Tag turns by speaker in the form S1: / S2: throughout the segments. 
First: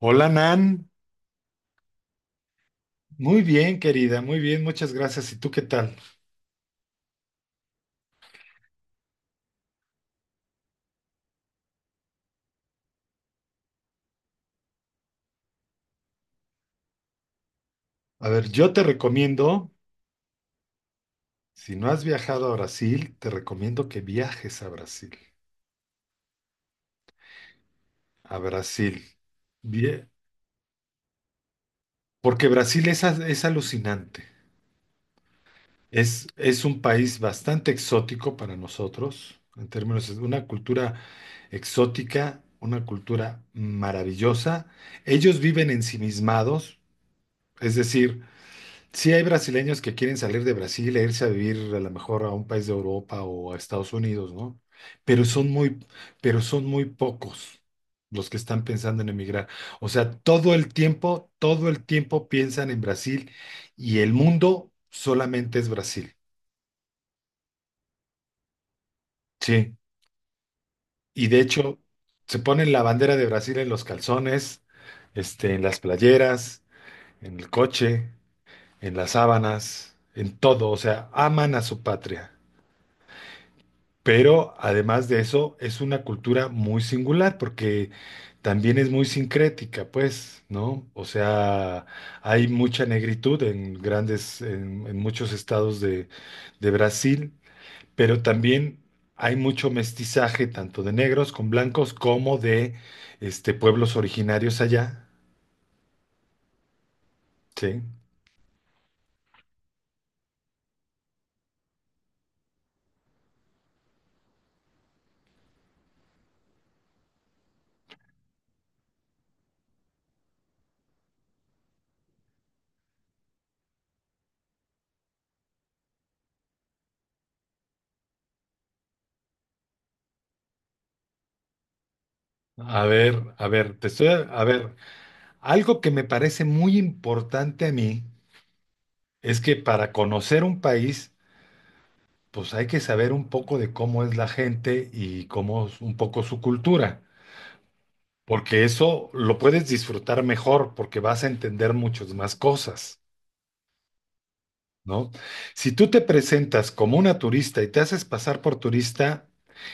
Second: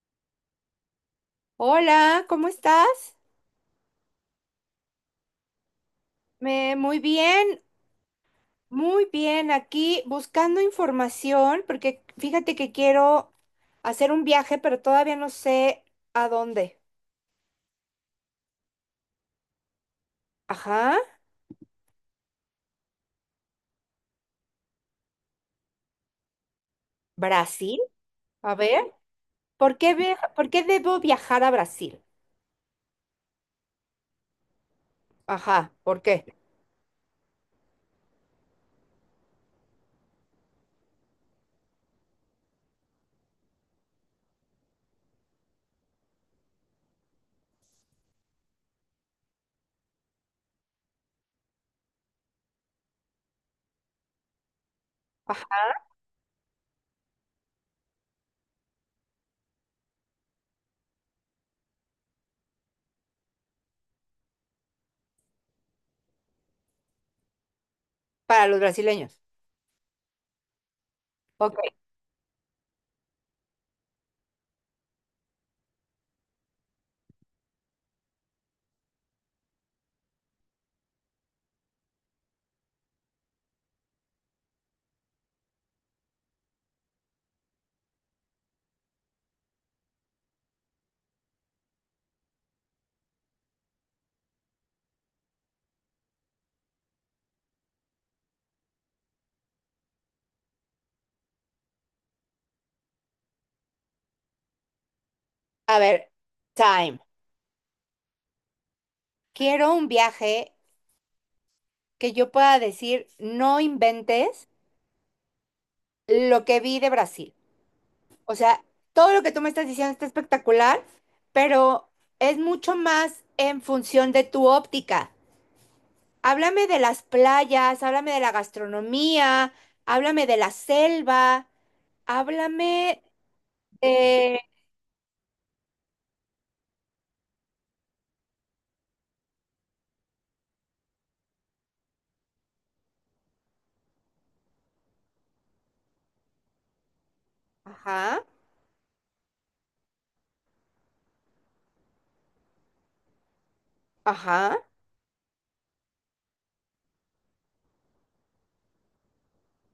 S1: Hola Nan,
S2: Hola, ¿cómo estás?
S1: muy bien querida, muy bien, muchas gracias. ¿Y tú qué tal?
S2: Muy bien, muy bien. Aquí buscando información, porque fíjate que quiero hacer un viaje, pero todavía no sé a dónde.
S1: A ver, yo te recomiendo,
S2: Ajá,
S1: si no has viajado a Brasil, te recomiendo que viajes a Brasil.
S2: Brasil.
S1: A
S2: A ver,
S1: Brasil. Bien.
S2: por qué debo viajar a Brasil?
S1: Porque Brasil es alucinante.
S2: Ajá, ¿por qué?
S1: Es un país bastante exótico para nosotros, en términos de una cultura exótica, una cultura maravillosa. Ellos viven ensimismados, es decir, sí, hay brasileños que quieren salir de Brasil e irse a vivir a lo mejor a un país de Europa o a Estados Unidos, ¿no? Pero son
S2: Ajá,
S1: muy, pero son muy pocos los que están pensando en emigrar. O sea, todo el tiempo piensan en Brasil y el mundo solamente es Brasil.
S2: para los brasileños.
S1: Sí. Y de
S2: Ok,
S1: hecho, se ponen la bandera de Brasil en los calzones, en las playeras, en el coche, en las sábanas, en todo. O sea, aman a su patria. Pero además de eso, es una cultura muy singular porque también es muy sincrética, pues, ¿no? O sea, hay mucha negritud en grandes, en muchos estados de Brasil, pero también hay mucho mestizaje, tanto de negros con blancos como de pueblos originarios allá,
S2: a ver, time.
S1: ¿sí?
S2: Quiero un viaje que yo pueda decir, no inventes lo que vi de Brasil. O sea, todo lo que tú me estás diciendo está espectacular, pero es mucho más en función de tu óptica. Háblame de las playas, háblame de la gastronomía, háblame de la selva,
S1: A
S2: háblame
S1: ver, a ver,
S2: de...
S1: a ver, algo que me parece muy importante a mí es que para conocer un país, pues hay que saber un poco de cómo es la gente y cómo es un poco su cultura,
S2: Ajá,
S1: porque eso lo puedes disfrutar mejor porque vas a entender muchas más cosas,
S2: ajá.
S1: ¿no? Si tú te presentas como una turista y te haces pasar por turista,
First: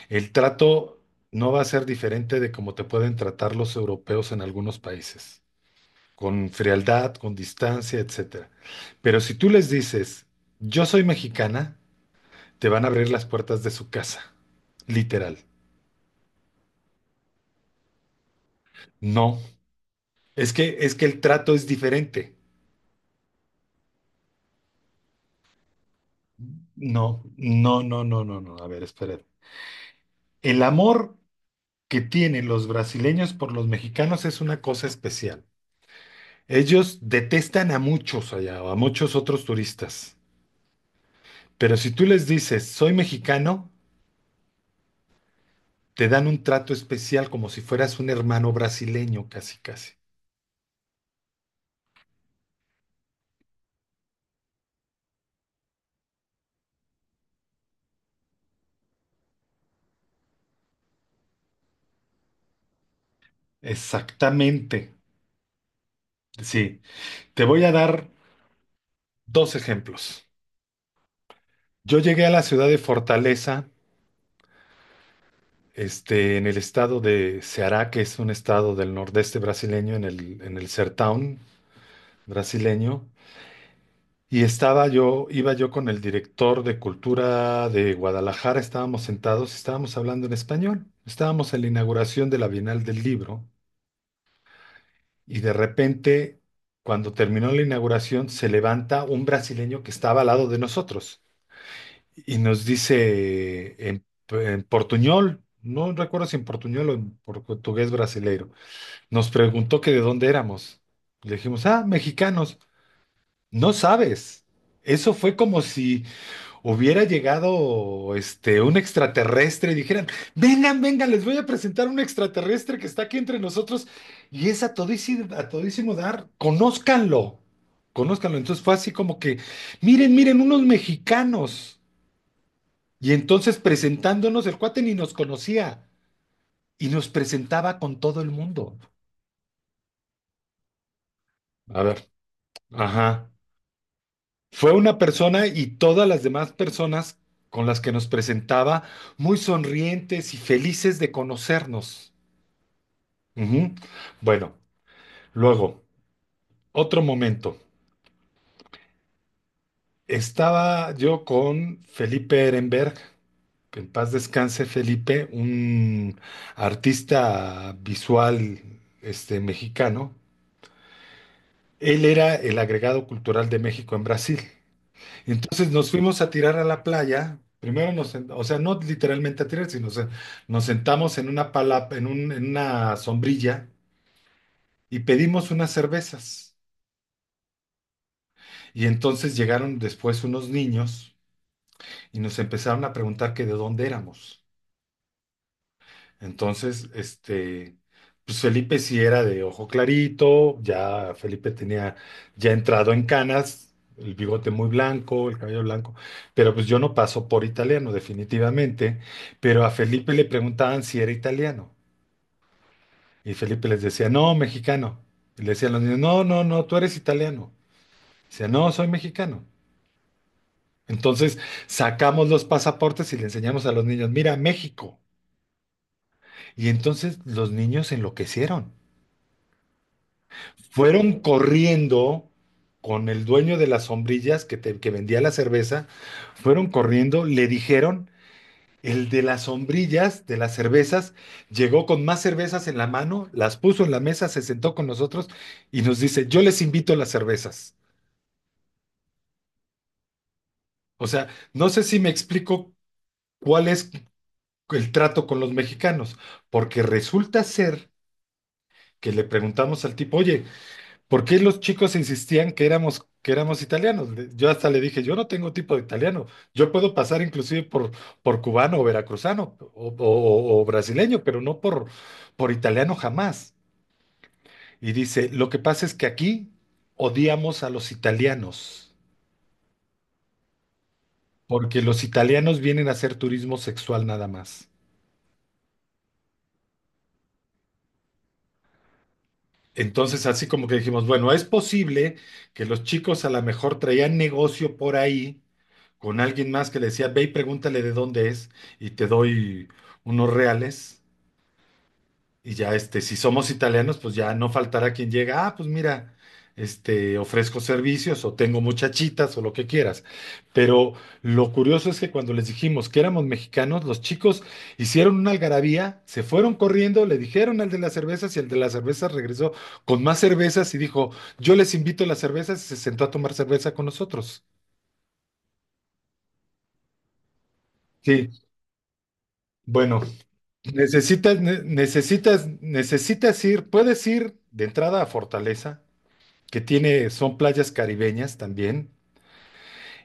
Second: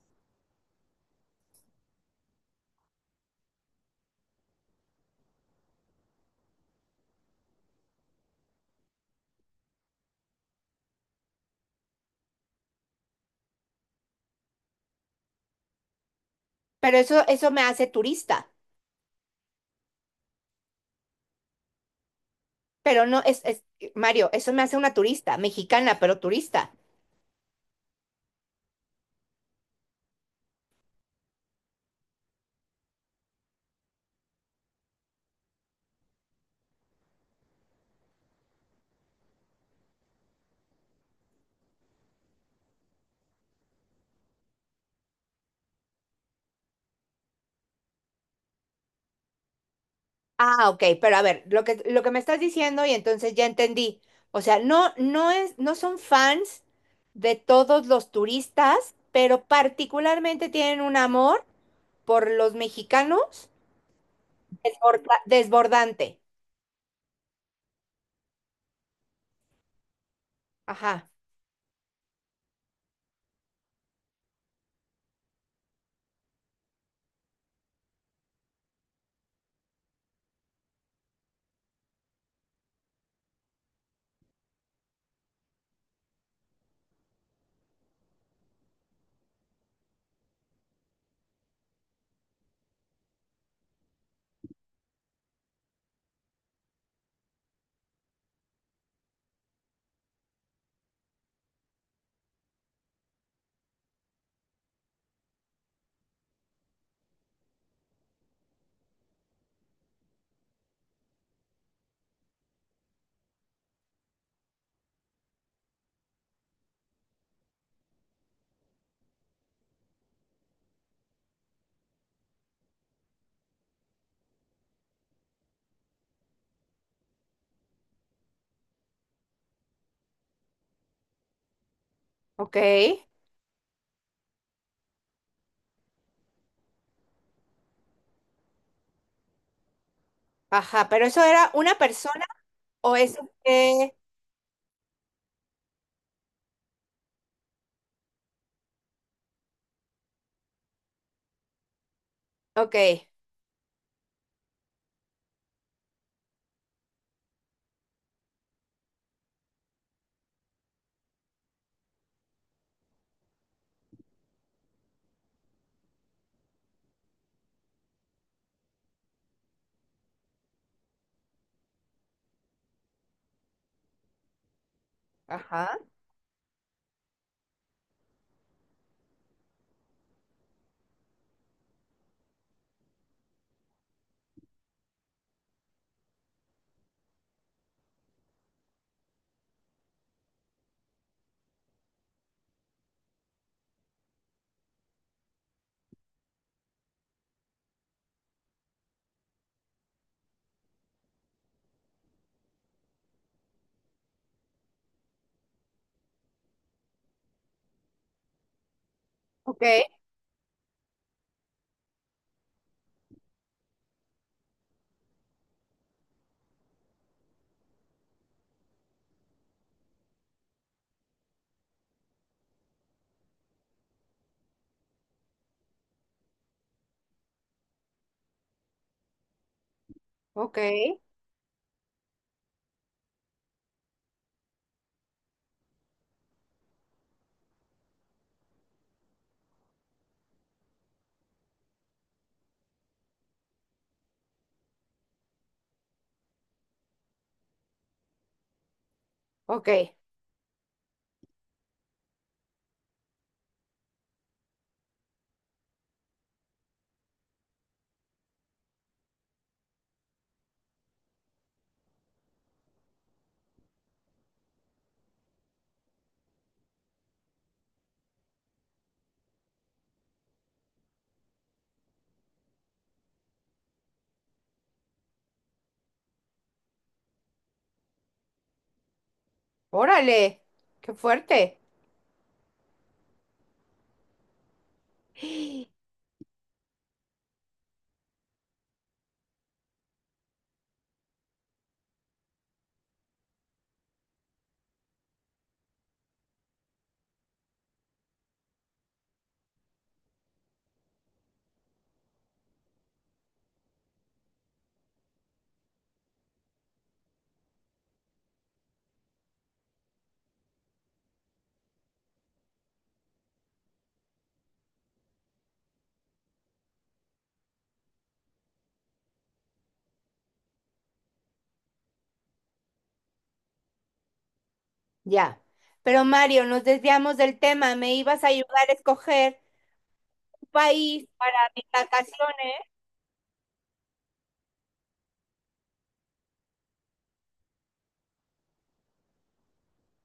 S1: el trato no va a ser diferente de cómo te pueden tratar los europeos en algunos países, con frialdad, con distancia, etcétera. Pero si tú les dices, yo soy mexicana, te van a abrir las puertas de su casa, literal.
S2: Pero eso me hace turista.
S1: No, es que el trato es diferente.
S2: Pero no, es, Mario, eso me hace una turista, mexicana, pero turista.
S1: No, no, no, no, no, no. A ver, espera. El amor que tienen los brasileños por los mexicanos es una cosa especial. Ellos detestan a muchos allá, o a muchos otros turistas. Pero si tú les dices, soy mexicano, te dan un trato especial como si fueras un hermano brasileño, casi, casi.
S2: Ah, ok, pero a ver, lo que me estás diciendo y entonces ya entendí. O sea, no, no es, no son fans de todos los turistas, pero particularmente tienen un amor por los mexicanos
S1: Exactamente.
S2: desbordante.
S1: Sí, te voy a dar dos ejemplos.
S2: Ajá,
S1: Yo llegué a la ciudad de Fortaleza en el estado de Ceará, que es un estado del nordeste brasileño, en el Sertão brasileño. Y estaba yo, iba yo con el director de cultura de Guadalajara, estábamos sentados, estábamos hablando en español, estábamos en la inauguración de la Bienal del Libro y de repente, cuando terminó la inauguración, se levanta un brasileño que estaba al lado de nosotros y nos dice en, portuñol, no recuerdo si en portuñol o en portugués brasileiro. Nos preguntó que de dónde éramos. Le dijimos, ah, mexicanos. No sabes. Eso fue como si hubiera llegado un extraterrestre y dijeran, vengan, vengan, les voy a presentar un extraterrestre que está aquí entre nosotros y es a todísimo dar, conózcanlo, conózcanlo. Entonces fue así como que, miren, miren, unos mexicanos.
S2: ok,
S1: Y entonces presentándonos, el cuate ni nos conocía y nos presentaba con todo el mundo.
S2: ajá, pero eso era una
S1: A ver,
S2: persona o
S1: ajá.
S2: eso que...
S1: Fue una persona y todas las demás personas con las que nos presentaba muy sonrientes y felices de conocernos.
S2: Ok,
S1: Ujú. Bueno, luego, otro momento. Estaba yo con Felipe Ehrenberg, que en paz descanse Felipe, un artista visual mexicano. Él era el agregado cultural de México en Brasil. Entonces
S2: ajá,
S1: nos fuimos a tirar a la playa. Primero o sea, no literalmente a tirar, sino nos sentamos en una pala- en un- en una sombrilla y pedimos unas cervezas. Y entonces llegaron después unos niños y nos empezaron a preguntar que de dónde éramos. Entonces, pues Felipe sí era de ojo clarito, ya Felipe tenía ya entrado en canas, el bigote muy blanco, el cabello blanco, pero pues yo no paso por italiano definitivamente, pero
S2: ok,
S1: a Felipe le preguntaban si era italiano y Felipe les decía, no, mexicano. Y le decían los niños, no, no, no, tú eres italiano. Decía no, soy mexicano. Entonces sacamos los pasaportes y le enseñamos a los niños, mira, México. Y entonces los niños enloquecieron.
S2: ok,
S1: Fueron corriendo con el dueño de las sombrillas que, que vendía la cerveza, fueron corriendo, le dijeron, el de las sombrillas, de las cervezas, llegó con más cervezas en la mano, las puso en la mesa, se sentó con nosotros y nos dice, yo les invito las cervezas.
S2: ok.
S1: O sea, no sé si me explico cuál es el trato con los mexicanos, porque resulta ser que le preguntamos al tipo, oye, ¿por qué los chicos insistían que éramos italianos? Yo hasta le dije, yo no tengo tipo de italiano, yo puedo pasar inclusive por cubano o veracruzano o brasileño, pero no por italiano jamás. Y dice, lo que pasa es que aquí odiamos a los italianos,
S2: Órale, qué fuerte.
S1: porque los italianos vienen a hacer turismo sexual nada más. Entonces, así como que dijimos, bueno, es posible que los chicos a lo mejor traían negocio por ahí con alguien más que le decía, ve y pregúntale de dónde es y te doy unos reales y ya si somos italianos, pues ya no faltará quien llega, ah, pues mira, ofrezco servicios o tengo muchachitas o lo que quieras. Pero lo curioso es que cuando les dijimos que éramos mexicanos, los chicos hicieron una algarabía, se fueron corriendo, le dijeron al de las cervezas y el de las cervezas regresó con más cervezas y dijo, yo les invito las cervezas y se sentó a tomar cerveza con nosotros.
S2: Ya. Pero Mario, nos desviamos del tema. Me ibas a
S1: Sí,
S2: ayudar a escoger
S1: bueno.
S2: un país
S1: Necesitas,
S2: para
S1: ne-
S2: mis
S1: necesitas,
S2: vacaciones.
S1: necesitas ir, puedes ir de entrada a Fortaleza, que tiene, son playas caribeñas también,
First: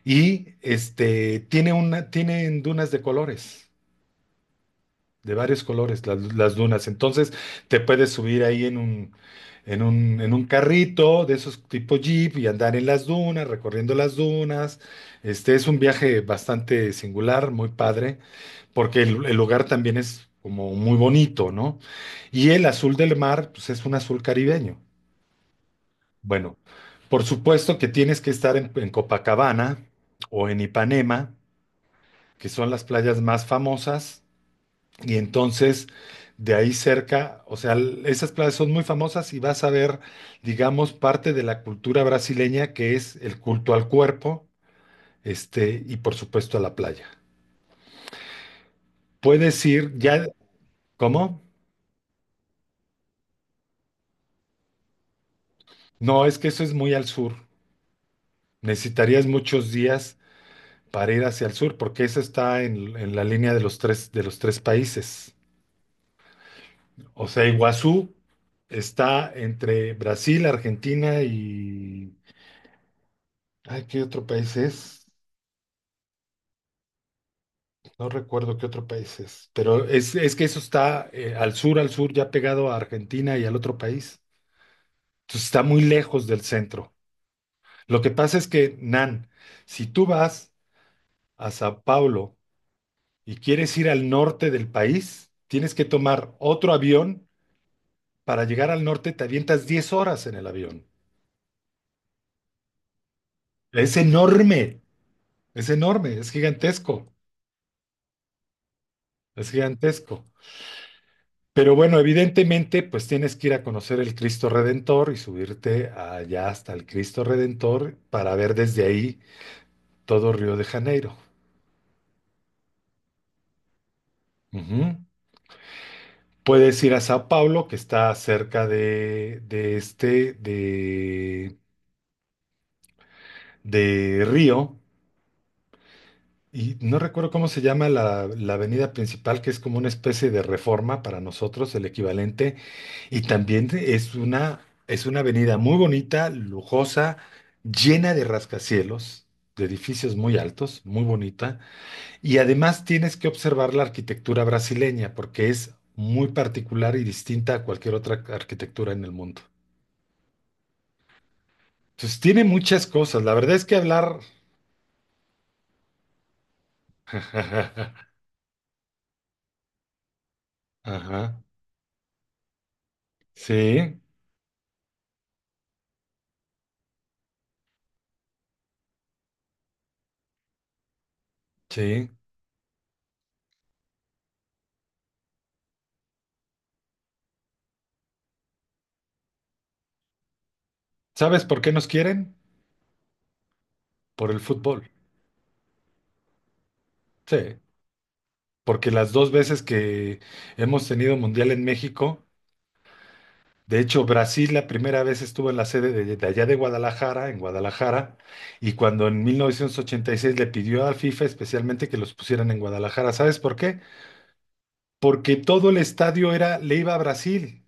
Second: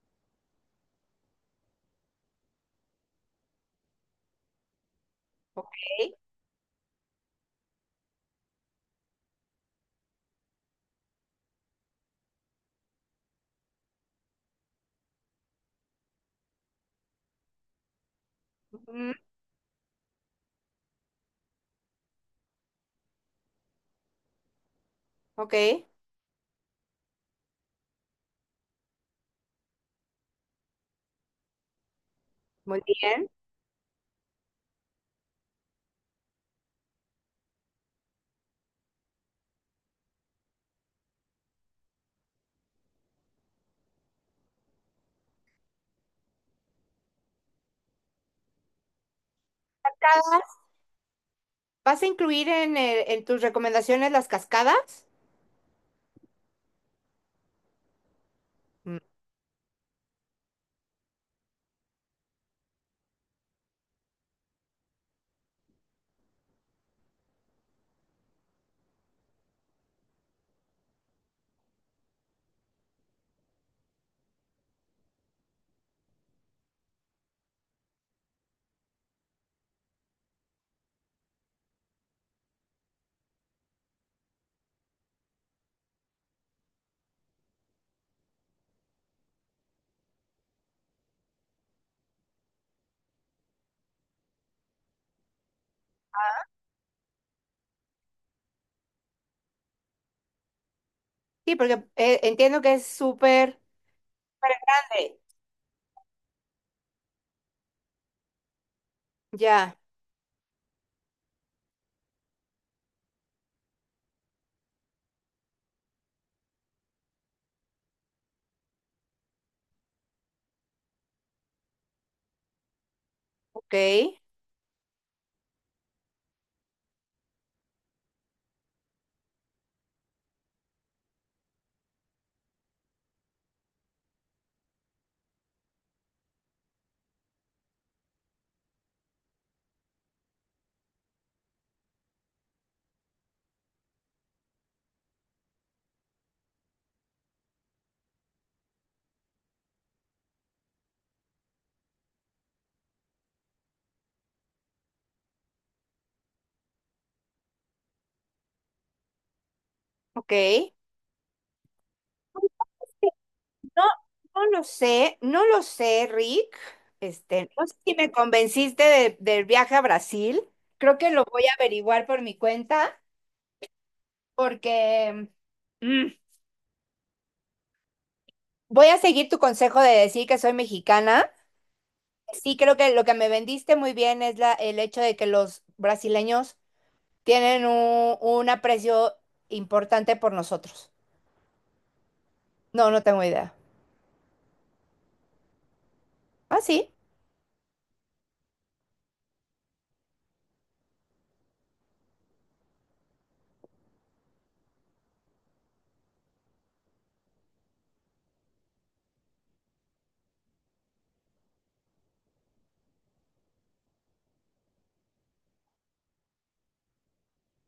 S1: y tiene una, tienen dunas de colores, de varios
S2: Ok,
S1: colores las dunas. Entonces te puedes subir ahí en un, en un carrito de esos tipo Jeep y andar en las dunas, recorriendo las dunas. Este es un viaje bastante singular, muy padre porque
S2: ujú,
S1: el lugar también es como muy bonito, ¿no? Y el azul del mar, pues es un azul caribeño.
S2: ok.
S1: Bueno, por supuesto que tienes que estar en, Copacabana o en Ipanema, que son
S2: Muy
S1: las playas
S2: bien.
S1: más famosas, y entonces de ahí cerca, o sea, esas playas son muy famosas y vas a ver, digamos, parte de la cultura brasileña que es el culto al cuerpo, y por supuesto a la playa. Puedes ir ya,
S2: Cascadas.
S1: ¿cómo?
S2: ¿Vas a incluir en, en tus recomendaciones las cascadas?
S1: No, es que eso es muy al sur.
S2: Mm,
S1: Necesitarías muchos días para ir hacia el sur, porque eso está en la línea de los tres países. O sea, Iguazú está entre Brasil, Argentina y... Ay, ¿qué otro país es? No recuerdo qué otro país es, pero es que eso está al sur, ya pegado a Argentina y al otro país. Entonces está muy lejos del centro. Lo que pasa es que, Nan, si tú vas a Sao Paulo, y quieres ir al norte del país, tienes que tomar otro avión. Para llegar al norte te avientas 10 horas en el avión.
S2: sí, porque entiendo que es súper
S1: Es
S2: súper
S1: enorme,
S2: grande.
S1: es enorme, es gigantesco, es
S2: Ya.
S1: gigantesco. Pero bueno, evidentemente, pues tienes que ir a conocer el Cristo Redentor y subirte allá hasta el Cristo Redentor para ver desde ahí todo Río de Janeiro.
S2: Ok.
S1: Ujú. Puedes ir a Sao Paulo, que está cerca de Río. Y no recuerdo cómo se llama la avenida principal, que es como una especie de reforma para nosotros, el equivalente. Y también es una avenida muy bonita, lujosa, llena de rascacielos, de edificios muy altos, muy bonita. Y además tienes que observar la arquitectura brasileña, porque es muy particular y distinta a cualquier otra arquitectura en el mundo.
S2: Ok.
S1: Entonces tiene muchas cosas. La verdad es que
S2: No,
S1: hablar...
S2: no lo sé. No lo sé, Rick. No sé si me convenciste del viaje a Brasil. Creo que lo
S1: Ajá,
S2: voy a averiguar por mi cuenta,
S1: sí,
S2: porque mm, voy a seguir tu consejo de decir que soy mexicana.
S1: sí.
S2: Sí, creo que lo que me vendiste muy bien es la, el hecho de que los brasileños tienen un aprecio importante por nosotros.
S1: ¿Sabes por qué nos quieren?
S2: No, no tengo idea.
S1: Por el fútbol.
S2: Ah, sí.
S1: Sí, porque las dos veces que hemos tenido mundial en México, de hecho Brasil la primera vez estuvo en la sede de allá de Guadalajara, en Guadalajara, y cuando en 1986 le pidió a FIFA especialmente que los pusieran en Guadalajara, ¿sabes por qué? Porque todo el estadio era, le iba a Brasil.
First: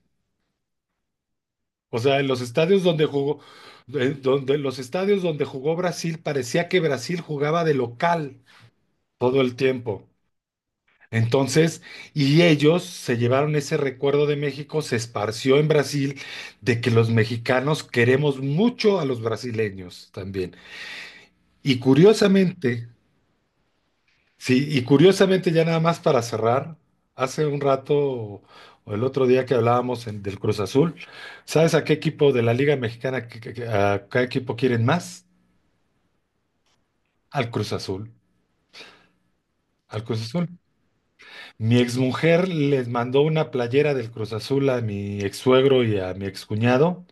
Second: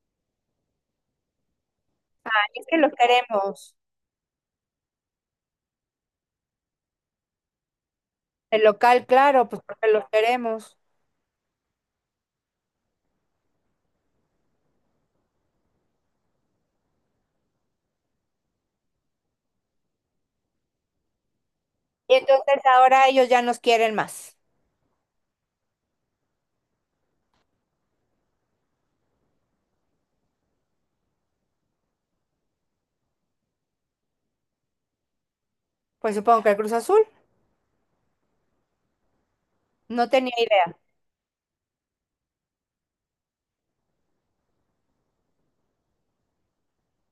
S1: O sea, en los
S2: Es que
S1: estadios
S2: los
S1: donde jugó,
S2: queremos.
S1: los estadios donde jugó Brasil parecía que Brasil jugaba de local
S2: El local,
S1: todo
S2: claro,
S1: el
S2: pues porque los
S1: tiempo.
S2: queremos.
S1: Entonces, y ellos se llevaron ese recuerdo de México, se esparció en Brasil, de que los mexicanos queremos mucho a los brasileños también. Y
S2: Y entonces
S1: curiosamente,
S2: ahora ellos ya nos quieren más.
S1: sí, y curiosamente ya nada más para cerrar, hace un rato o el otro día que hablábamos del Cruz Azul, ¿sabes a qué equipo de la Liga Mexicana, a qué equipo quieren más?
S2: Pues supongo que el Cruz Azul.
S1: Al Cruz Azul, al
S2: No
S1: Cruz
S2: tenía
S1: Azul.
S2: idea.
S1: Mi exmujer les mandó una playera del Cruz Azul a mi ex suegro y a mi excuñado.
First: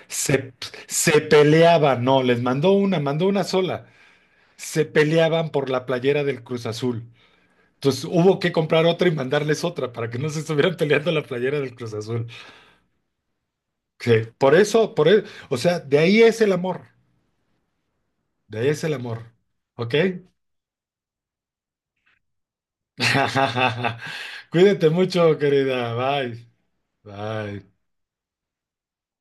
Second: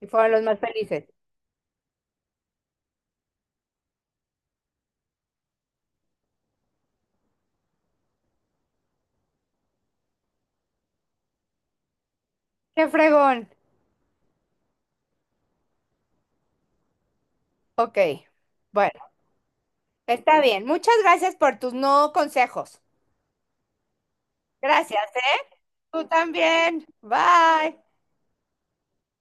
S2: Y fueron los
S1: Se,
S2: más felices.
S1: se peleaban, no, les mandó una sola. Se peleaban por la playera del Cruz Azul. Entonces hubo que comprar otra y mandarles otra para que no se estuvieran peleando la playera del Cruz Azul.
S2: ¡Qué fregón!
S1: Sí, por eso, o sea, de ahí es el amor,
S2: Ok.
S1: de ahí es el
S2: Bueno.
S1: amor. ¿Ok?
S2: Está bien. Muchas gracias por tus no consejos.
S1: Cuídate
S2: Gracias,
S1: mucho,
S2: ¿eh?
S1: querida.
S2: Tú
S1: Bye.
S2: también.
S1: Bye.
S2: Bye.